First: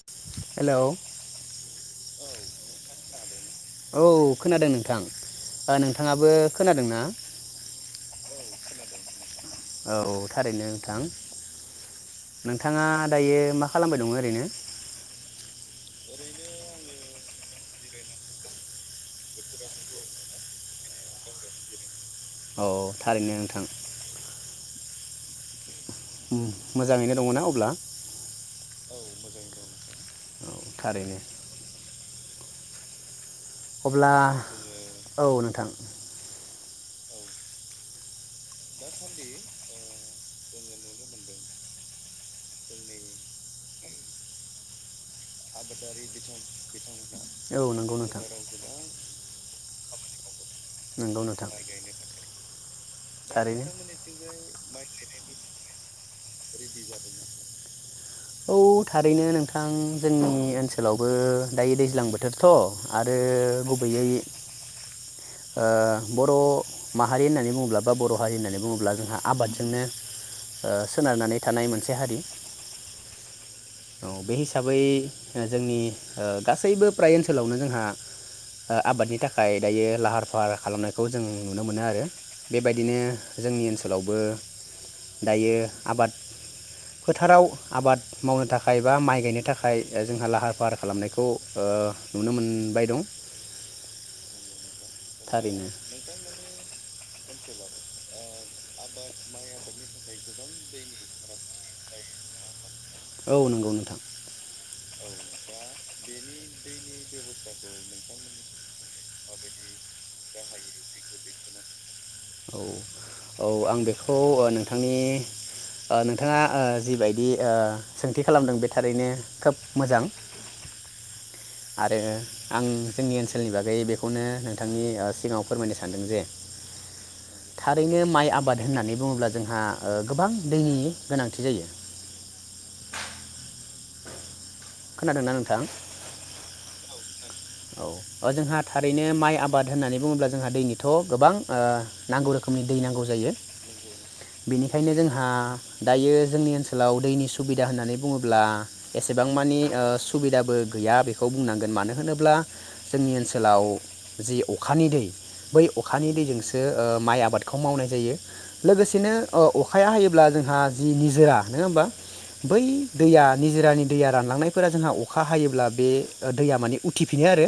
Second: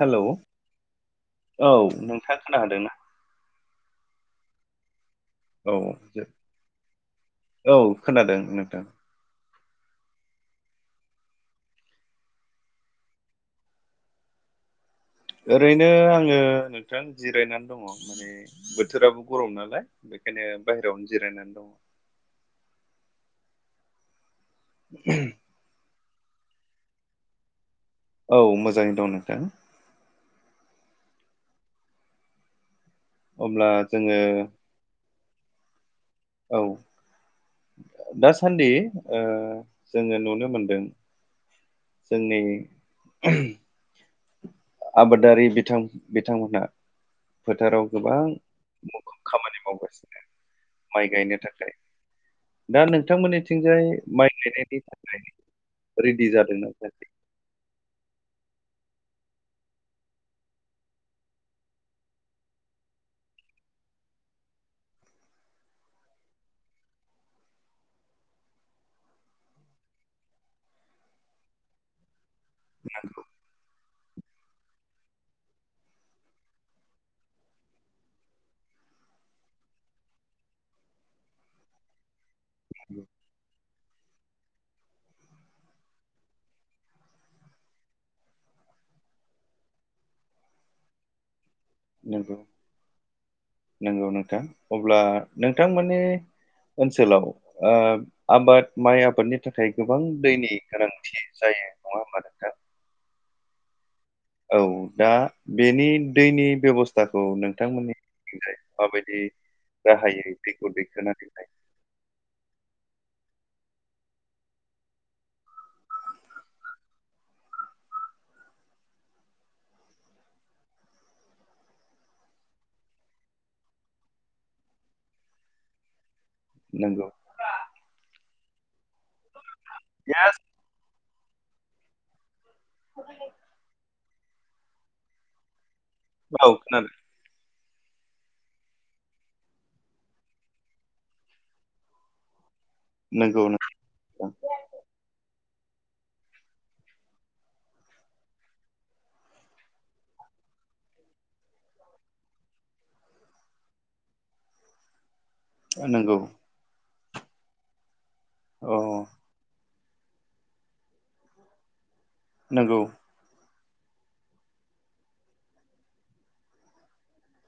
Hello hello औ नोंथाङा खोना हादोंना? थां औ नो औ खोनादों नोंथां। औ थारैनो नोंथां नोंथाङा दायो मा खालामबाय दं ओरैनो? ओरैनो आङो नोंथां जिरायनानै दङ माने बोथोराबो गरम नालाय बेखायनो बाहेरयावनो जिरायनानै दङ। औ थारैनो नोंथां। उ उम मोजाङैनो दङना अब्ला? औ मोजाङै दं नोंथां। औ थारैनो अब्ला औ नोंथां औ दासान्दि ओ जोङो नुनो मोनदों जोंनि आबादारि बिथां बिथांमोनहा औ फोथाराव नंगौ गोबां नोंथां मुखुब खामानि मावगासिनो माइ नोंगौ गायनो नोंथां थाखाय दा थारैनो नोंथांमोननिथिंजाय माइ गायनायनि थाखाय रेडि जादोंना जायाखै? औ थारैनो नोंथां जोंनि ओनसोलावबो दायो दैज्लां बोथोरथ आरो गुबैयै ओ बर माहारि नानै बुङोब्ला बा बर हारि नानै बुङोब्ला जोंहा आबादजोंनो ओ सोनारनानै थानाय मोनसे हारि [unintelligible] औ बे हिसाबै ओ जोंनि ओ गासैबो फ्राय ओनसोलावनो जोंहा ओ आबादनि थाखाय दायो लाहार फाहार खालामनायखौ जों नुनो मोनो आरो बेबायदिनो जोंनि ओनसोलावबो दायो आबाद फोथाराव आबाद मावनो थाखाय खाय बा माइ गायनो थाखाय जोंहा लाहार फाहार खालामनायखौ ओ नुनो नंगौ मोनबाय दं नंगौ नोंथां अब्ला थारैनो नोंथांमोननि ओनसोलाव ओ आबाद माइ आबादनि थाखाय गोबां दैनि गोनांथि जायो नङा होनबा नोंथां? औ नंगौ नोंथां औ दा बेनि दैनि बेब'स थाखौ नोंथांमोननिथिंजाय माबायदि - - बे गाहायै दैखौ दैखोनो दोननाय औ औ आं बेखौ नोंथांनि ओ नोंथाङा ओ जिबायदि ओ सोंथि खालामदों बे थारैनो खोब मोजां। आरो आं जोंनि ओनसोलनि बागै बेखौनो नोंथांनि ओ सिगाङाव फोरमायनो सानदों जे नंगौ थारैनो माइ आबाद होननानै बुङोब्ला जोंहा ओ गोबां यस दैनि गोनांथि जायो। [inaudible] खोनादोंना नोंथां औ खोनादों औ जोंहा थारैनो माइ आबाद होननानै बुङोब्ला जोंहा दैनिथ ओ गोबां नांगौ। रोखोमनि दै नांगौ जायो नंगौ नोंथां बेनिखायनो जोंहा दायो जोंनि ओनसोलाव दैनि सुबिदा होननानै बुङोब्ला एसेबां मानि सुबिदाबो गैया बेखौ बुंनांगोन मानो होनोब्ला जोंनि ओनसोलाव जि अखानि दै बै अखानि नंगौ दैजोंसो ओ माइ आबादखौ मावनाय जायो। अ लोगोसेनो अ अखा खाया हयोब्ला जोंहा जि निजोरा नङा होमबा बै नंगौ दैया निजोरानि दैया रानलांनाय फोरा जोंहा अखा हायोब्ला बे दैया माने उथिफिनो आरो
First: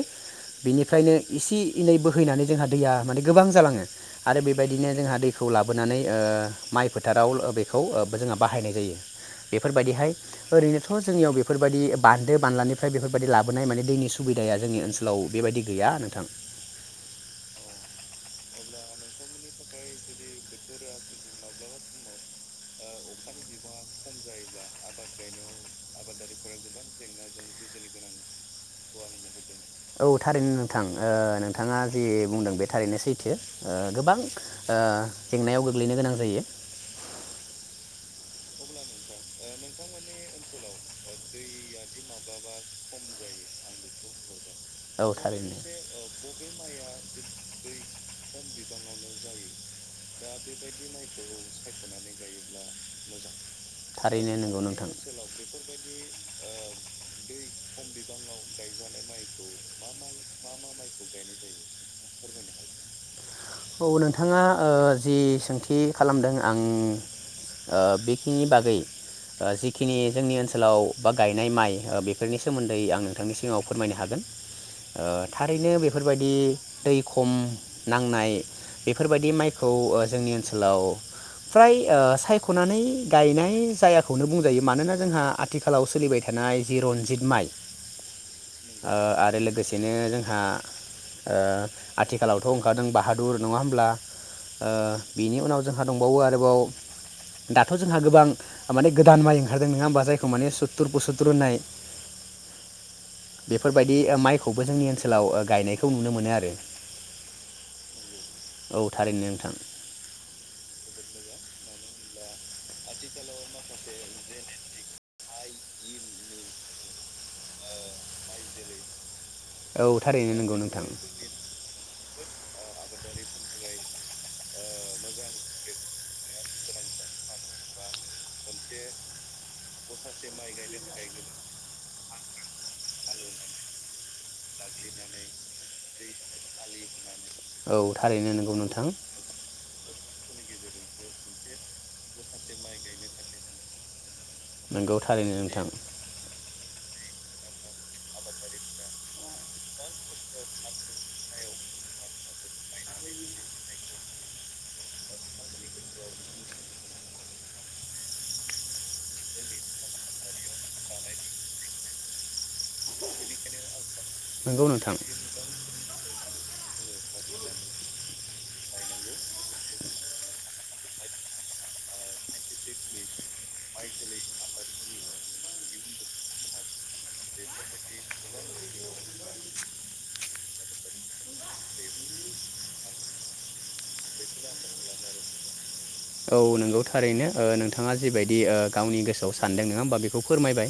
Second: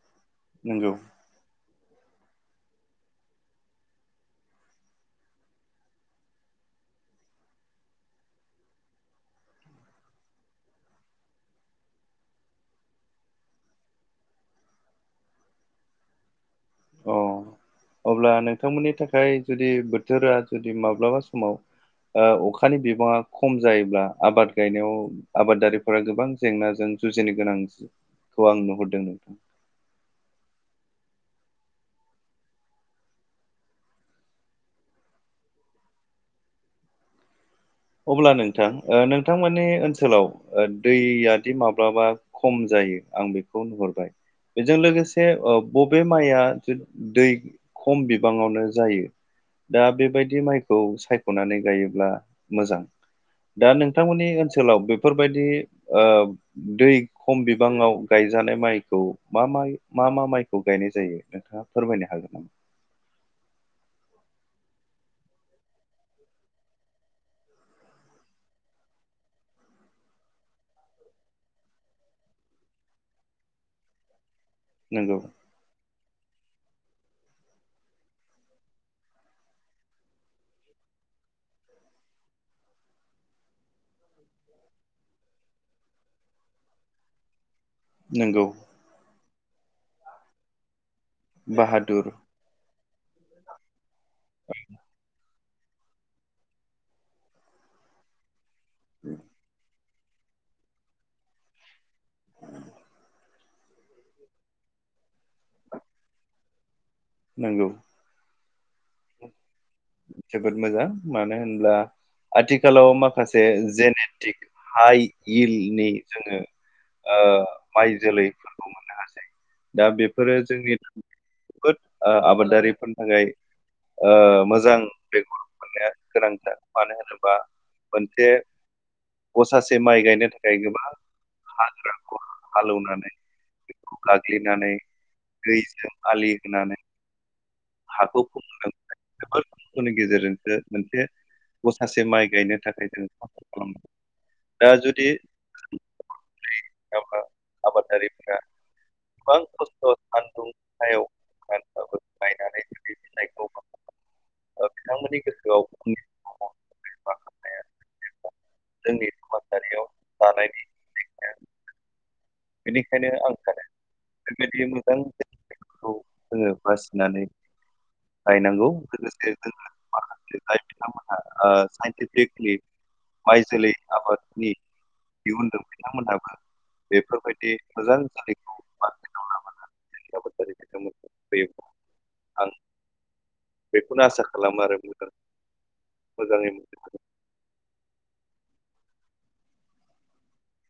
नंगौ बेनिफ्रायनो एसे इनै बोहैनानै जोंहा दैया माने गोबां जालाङो आरो बेबायदिनो जोंहा दैखौ लाबोनानै ओ माइ फोथाराव बेखौ जोंहा बाहायनाय जायो बेफोरबायदिहाय ओरैनोथ' जोंनियाव बेफोरबायदि बान्दो बानलानिफ्राय बेफोरबायदि लाबोनाय माने दैनि सुबिदाया जोंनि ओनसोलाव बेबायदि गैया नोंथां अ अब्ला नोंथांमोननि थाखाय जुदि बोथोरा जुदि माब्लाबा समाव ओ अखानि बिबाङा खम जायोब्ला आबाद गायनायाव आबादारिफोरा गोबां जेंनाजों जुजिनो गोनांखौ आं नुहरदों। औ थारैनो नोंथां ओ नोंथाङा जि बुंदों बे थारैनो सैथो ओ गोबां ओ जेंनायाव गोग्लैनो गोनां जायो। उब्ला नोंथां ओ थांमोननि ओनसोलाव दैयादि माब्लाबा खम जायो आं बेखौ नुहुरबाय बेजों औ लोगोसे थारैनो बबे माइआ दै खम बिबाङावनो जायो दा बे बेबायदि माइखौ सायखनानै गायोब्ला मोजां दा नोंथांमोननि थारैनो नंगौ ओनसोलाव नोंथां बेफोरबायदि ओ दै खम बिबाङाव गायजानाय माइखौ मा मा मा मा माइखौ गायनाय जायो नोंथाङा फोरमायनो हागोन नामा? औ नोंथाङा ओ जि सोंथि खालामदों आं ओ बेखिनि बागै ओ जिखिनि जोंनि ओनसोलाव बा गायनाय माइ ओ बेफोरनि सोमोन्दै आं नोंथांनि सिगाङाव फोरमायनो हागोन। नंगौ थारैनो बेफोरबायदि दै खम नांनाय बेफोरबायदि माइखौ खौ ओ जोंनि ओनसोलाव फ्राय सायखनानै गायनाय जायाखौनो बुंजायो मानोना जोंहा आथिखालाव सोलिबाय थानाय जि रनजित माइ नंगौ ओ आरो लोगोसे बिदिनो जोंहा ओ बाहादुर आथिखालावथ ओंखारदों बा हादुर नङा होनब्ला ओ बिनि उनाव जोंहा दंबावो आरोबाव दाथ' जोंहा गोबां माने गोदान माइ ओंखारदों नोङा होम्बा? जायखौ माने सुत्तुर बुसुत्तुर होननाय। बेफोरबायदि ओ माइखौबो जोंनि ओनसोलाव गायनायखौ नुनो मोनो आरो। नोंगौ। औ थारैनो नोंथां। जोबोद मोजां मानो होनब्ला आथिखालाव माखासे जेनेटिक हाइ इलनि जोङो ओ माइ जोलैफोरखौ मोननो हासै। औ दा थारैनो बेफोरो नंगौ जोंनि नोंथां बोद आ आबाद दारि फोरनि थाखाय ओ मोज मोजां बेगर मोननाया गोनांथार मानो होनोबा मोनसे गसासि दि माइ गायनो थाखाय गोबां हाग्रा हालौनानै बेखौ गाग्लिनानै दैजों आलि होनानै औ थारैनो नोंगौ नोंथां। नि गेजेरजोंसो मोनसे गसासे माइ गायनो थाखाय जों सापर खालामो दा नोंगौ जुदि थारैनो नोंथां। [unintelligible] आबादारिफोरा गोबां खस्थ' सान्दुं सायावखाबो नायनानै जिनायखौ ओ बिथांमोननि गोसोआवनि [inaudible] माखासे [inaudible] जोंनि समाजारियाव जानायनि [unintelligible] बेनिखायनो आं सानो। नंगौ नोंथां [unintelligible] बासिनानै लायनांगौ लोगोसे जोङो माखासे जाय बिथांमोनहा ओ साइन्टिफिकलि माइ जोलै आबादनि इयुन द बिथांमोनहाबो बेफोरबायदि मोजां जोलैखौ बाराव लाबोनानै आबादारि [unintelligible] आं बे। बेखौनो आसा खालामो आरो बुंदों औ नंगौ थारैनो ओ नोंथाङा जिबायदि ओ गावनि गोसोआव सानदों नङा होमबा बेखौ फोरमायबाय।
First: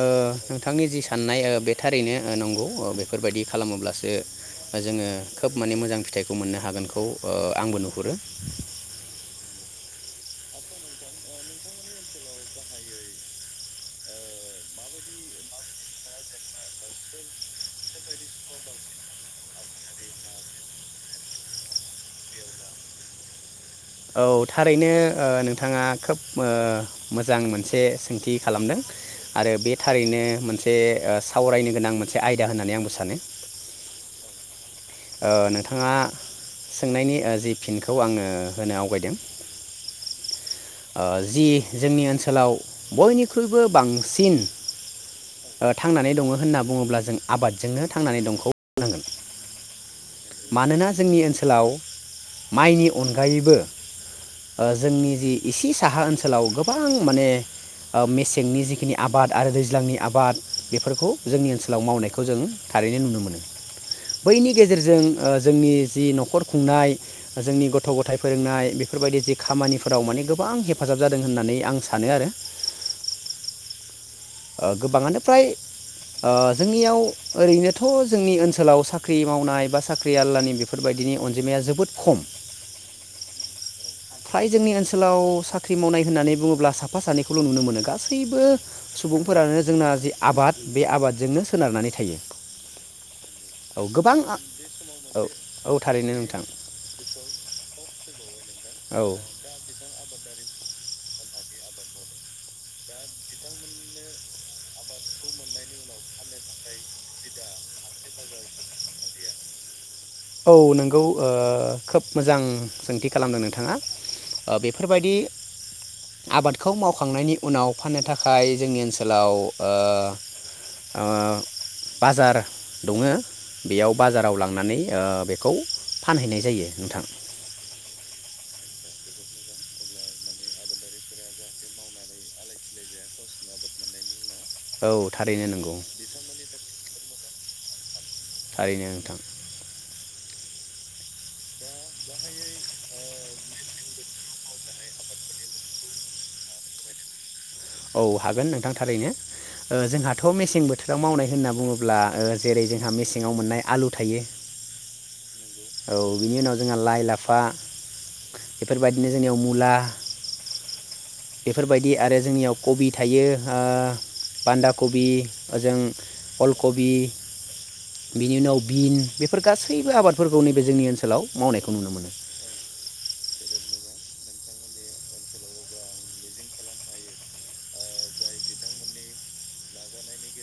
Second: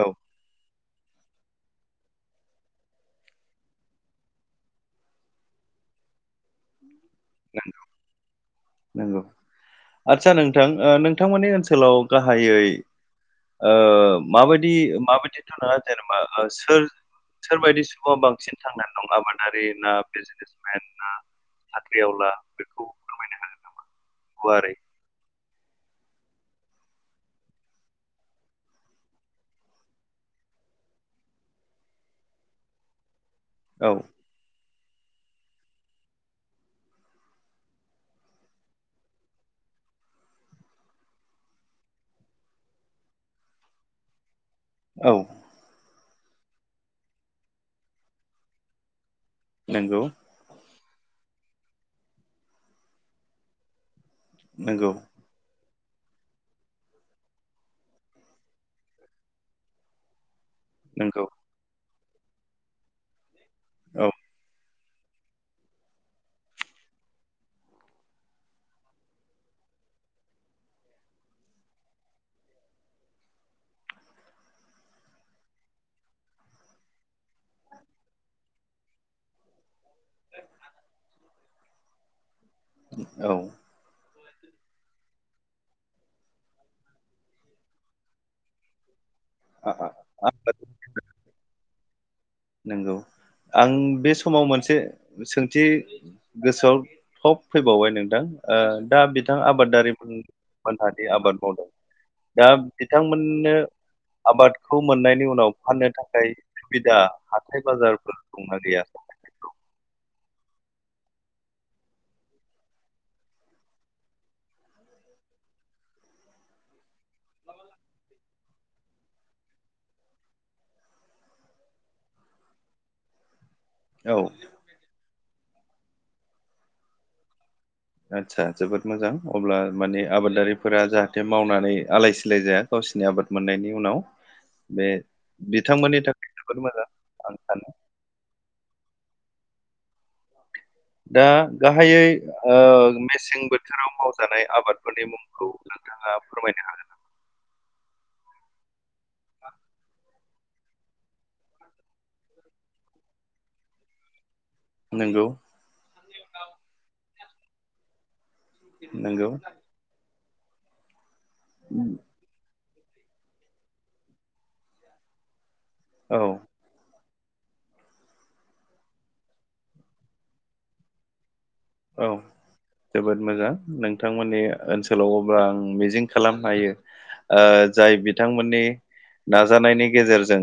ओ औ नोंथां बिथांनि जि साननाय ओ बे थारैनो नंगौ बेफोरबायदि खालामोब्लासो जोङो खोब माने मोजां फिथाइखौ मोननो हागोनखौ ओ नों- आंबो नुहुरो [inaudible] नंगौ आदसा नोंथां नोंथांमोननि ओनसोलाव गाहायै ओ माबायदि माबायदिथ' नङा जेनेबा सोर सोरबायदि सुबुङा बांसिन थांनानै दं आबादारि ना बिजनेसमेन ना साख्रिआवला बेखौ फोरमायनो हागोन। औ थारैनो ओ नों नोंथाङा खोब ओ मोजां मोनसे सोंथि खालामदों आरो बे थारैनो मोनसे ओ सावरायनो गोनां मोनसे आयदा होननानै आंबो सानो। औ। ओ नोंथाङा सोंनायनि जि फिनखौ आङो होनो आवगायदों ओ जि जोंनि ओनसोलाव बयनिख्रुइबो बांसिन औ ओ थांनानै दङ होनना बुङोब्ला जों आबादजोंनो थांनानै दंखौ नंगौ। मानोना जोंनि ओनसोलाव माइनि अनगायैबो ओ नंगौ जोंनि रि इसेसे साहा ओनसोलाव गोबां माने ओ मेसेंनि जिखिनि आबाद आरो दैज्लांनि आबाद बेफोरखौ नंगौ जोंनि ओनसोलाव मावनाय खौ जों थारैनो नुनो मोनो। औ बैनि गेजेर जों ओ जोंनि जि नखर खुंनाय जोंनि गथ' गथाइ फोरोंनाय बेफोरबायदि जि खामानिफोराव माने गोबां हेफाजाब जादों होननानै आं सानो आरो। ओ गोबाङानो फ्राय ओ जोंनियाव ओरैनोथ' जोंनि ओनसोलाव साख्रि मावनाय बा साख्रि [unintelligible] नि बेफोरबायदिनि अन अनजिमाया जोबोद खम। औ। फ्राय जोंनि ओनसोलाव साख्रि मावनाय होननानै बुङोब्ला साफा सानैखौल' नुनो मोनो गासैबो सुबुंफोरानो आ- जोंना आ- जि आ- आबाद बे आबादजोंनो सोनारनानै थायो। हायो। नोंगौ आं बे समाव मोनसे औ सोंथि औ थारैनो नोंथां गोसोआव थब फैबावबाय नोंथां ओ दा औ बिथां आबादारिमोन जाहाथे आबाद मावदों। दा बिथांमोननो आबादखौ मोननायनि उनाव फाननो थाखाय सुबिदा हाथाइ बाजारफोर दंना गैया? औ नोंगौ ओ खोब मोजां सोंथि खालामदों नोंथाङा ओ बेफोरबायदि आबादखौ मावखांनायनि उनाव फाननो थाखाय जोंनि ओनसोलाव ओ ओ बाजार दङो। बेयाव औ बाजाराव लांनानै ओ बेखौ फानहैनाय जायो नोंथां। आदसा जोबोद मोजां अब्ला माने आबादारिफोरा जाहाथे मावनानै आलाय सिलाय जाया गावसिनि आबाद मोननायनि उनाव। बे औ थारैनो नंगौ बिथांमोननि थाखाय जोबोद मोजां। आंखाल थारैनो नोंथां दा गाहायै ओ मेस [unintelligible] बोथोराव मावजानाय आबादफोरनि मुंखौ नोंथाङा फोरमायनो हागोन नामा? औ हागोन नोंथां। थारैनो ओ जोंहाथ थ मेसें बोथोराव मावनाय होनना बुङोब्ला ओ जेरै जोंहा मेसेंआव मोननाय आलु थायो। हागोन नंगौ औ बिनि उनाव जोंहा लाइ लाफ बा बेफोरबायदिनो नंगौ जोंनियाव मुला बेफोरबायदि आरो जोंनियाव कबि थायो ओ बान्दा कबि ओजों औ अलकबि बिनि उनाव बिन बेफोर गासैबो आबादफोरखौ नैबे जोंनि ओनसोलाव मावनायखौ नुनो मोनो औ जोबोद मोजां। नोंथांमोननि ओनसोलाव अब्ला आं मिजिं खालामनो हायो ओ जाय बिथांमोननि नाजानायनि गेजेरजों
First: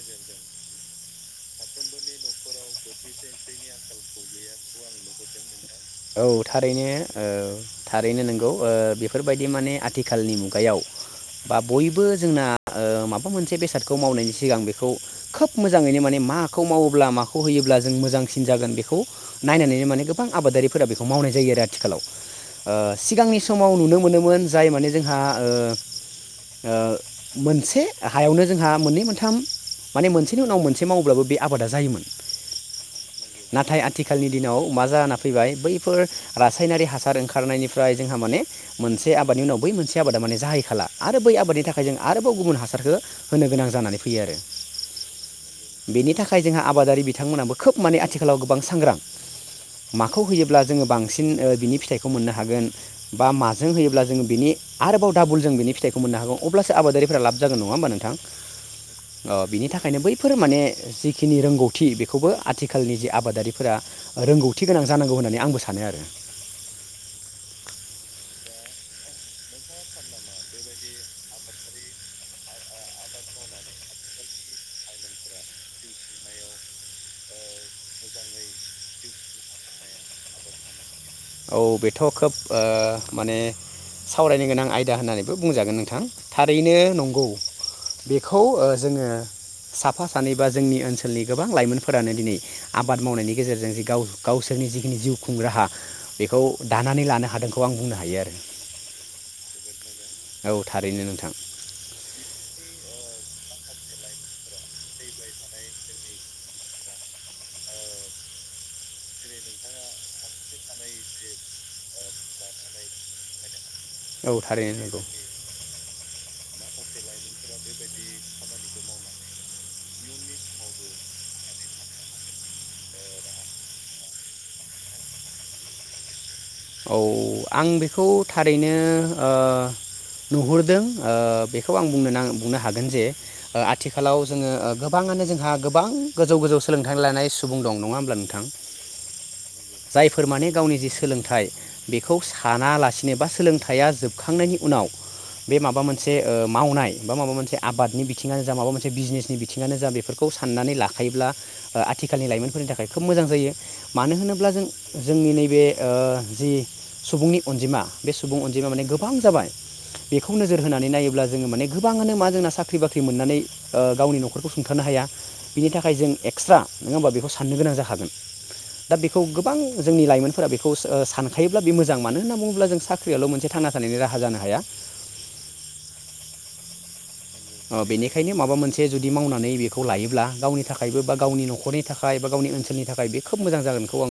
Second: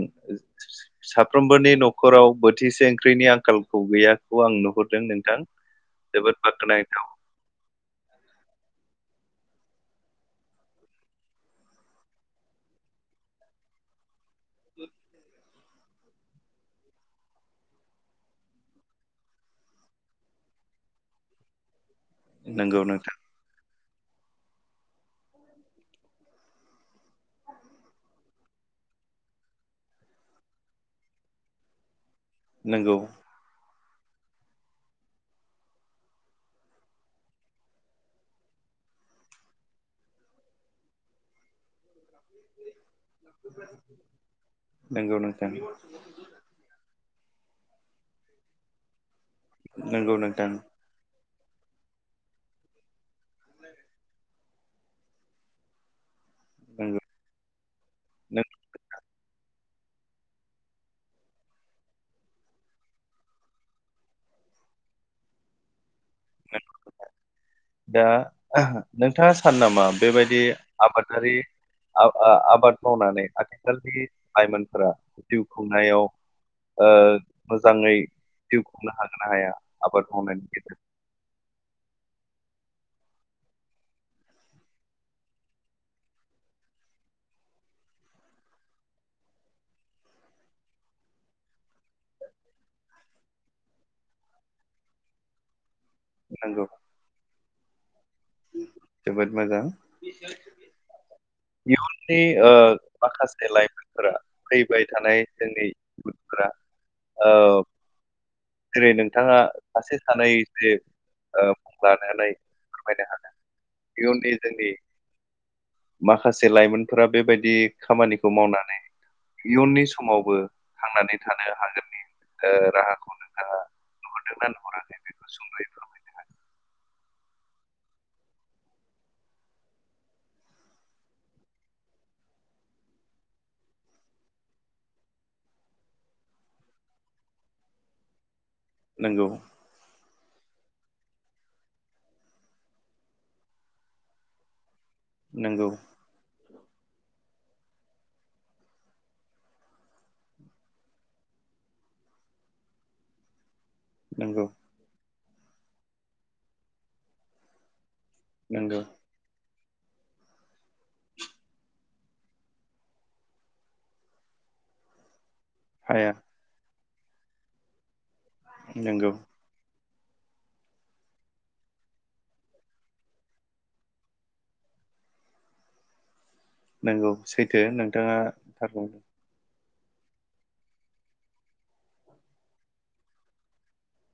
साफ्रोमबोनि नखराव बोथिसे ओंख्रिनि आंखालखौ गैयाखौ आं नुहुरदों नोंथां औ जोबोद थारैनो बाख्नायथाव ओ थारैनो नोंगौ। ओ बेफोरबायदि माने आथिखालनि मुगायाव बा बयबो जोंना ओ माबा मोनसे बेसादखौ मावनायनि सिगां बेखौ खोब मोजाङैनो माने माखौ मावोब्ला माखौ होयोब्ला जों मोजांसिन जागोन बेखौ नायनानैनो माने गोबां आबादारि फोरा बेखौ मावनाय जायो आरो आथिखालाव ओ नंगौ नोंथां सिगांनि समाव नुनो मोनोमोन जाय माने जोंहा ओ ओ मोनसे हायावनो जोंहा मोननै मोनथाम माने मोनसेनि उनाव मोनसे मावोब्लाबो बे आबादा जायोमोन। नोंगौ। खालनि दिनाव मा जाना फैबाय? बैफोर रासायनारि हासार ओंखारनायनिफ्राय जोंहा माने मोनसे आबादनि उनाव बै मोनसे आबादा माने जाहैखाला आरो बै आबादनि थाखाय जों आरोबाव गुबुन हासारखो होनो गोनां जानानै फैयो आरो नंगौ नोंथां बेनि थाखाय जोंहा आबादारि बि बिथांमोनहाबो खोब माने आथिखालाव गोबां सांग्रां नंगौ नों जेब्ला जोङो बांसि सिन ओ बिनि फिथाइखौ मोननो हागोन बा माजों होयोब्ला जोङो बिनि आरोबाव डाबल जों बिनि फिथाइखौ मोननो हागौ अब्लासो नंगौ आबादारिफोरा लाब जागोन नङा होमबा नोंथां नों ओ बिनि थाखायनो बैफोर माने जिखिनि रोंगौथि बेखौबो आथिखालनि जि आबादारिफोरा रोंगौथि गोनां जानांगौ होननानै आंबो सानो आरो दा नोंथाङा सानो नामा बेबायदि आबादारि आबा आबाद मावनानै आथिखालनि लाइमोनफोरा जिउ खुंनायाव ओ मोजाङै जिउ खुंनो हागोन ना हाया आबाद मावनायनि गेजेरजों? औ बेथ' खोब ओ माने सावरायनो गोनां आयदा होननानैबो बुंजागोन नोंथां थारैनो नंगौ बेखौ ओ जोङो साफा सानै बा जोंनि ओनसोलनि गोबां लाइमोनफोरानो दिनै आबाद मावनायनि गेजेरजों गाव गावसोरनि जिखिनि जिउखुं राहा बेखौ नंगौ दानानै लानो हादोंखौ आं बुंनो हायो आरो। जोबोद मोजां औ थारैनो नोंथां [unintelligible] ओ माखासे लाइमोनफोरा फैबाय थानाय जोंनि गथ'फोरा औ जेरै नोंथाङा सासे सानै जे ओ मुं लानानै फोरमायनो हागोन। इउननि औ जोंनि थारैनो नंगौ माखासे जे लाइमोनफोरा बेबायदि खामानिखौ मावनानै इयुननि समावबो थांनानै थानो हागोननि ओ राहाखौनो ओ नुहुरदोंना नुहराखै बेखौ सुंदयै फोरमायनो हागोन औ आं बेखौ थारैनो ओ नुहुरदों ओ बेखौ आं बुंनो नां बुंनो हागोन जे आथिखालाव जोंङो गोबाङानो जोंहा गोबां गोजौ गोजौ सोलोंथाइ लानाय सुबुं दं नङा होमब्ला नोंथां नंगौ। फोर माने गावनि जि सोलोंथाइ बेखौ सानालासिनो बा सोलोंथाइया जोबखांनायनि उनाव बे नंगौ माबा मोनसे ओ मावनाय बा माबा मोनसे आबादनि बिथिङानो जा माबा मोनसे बिजनेसनि बिथिङानो जा बेफोरखौ साननानै लाखायोब्ला ओ आथिखालनि लाइमोनफोरनि थाखाय खोब मोजां जायो। मानो नंगौ होनोब्ला जों जोंनि नैबे ओ जि सुबुंनि अनजिमा बे सुबुं अनजिमाया नंगौ माने गोबां जाबाय बेखौ नोजोर होनानै नायोब्ला जोंङो माने गोबाङानो मा जोंना साख्रि बाख्रि मोननानै ओ गावनि नखरखौ सुंथानो हाया बिनि थाखाय जों हाया एक्सट्रा नङा होमबा बेखौ साननो गोनां जाखागोन दा नंगौ बेखौ गोबां जोंनि लाइमोनफोरा बेखौ ओ सान खायोब्ला बे मोजां मानो होनना बुङोब्ला जों साख्रियावल मोनसे थांना थानायनि राहा जानो हाया नंगौ। सैथो अ नोंथाङा बेनिखायनो माबा थार मोनसे बुंदों। जुदि मावनानै बेखौ खौ लायोब्ला गावनि थाखायबो बा गावनि नखरनि थाखाय बा गावनि ओनसोलनि थाखाय बे खोब मोजां जागोनखौ आं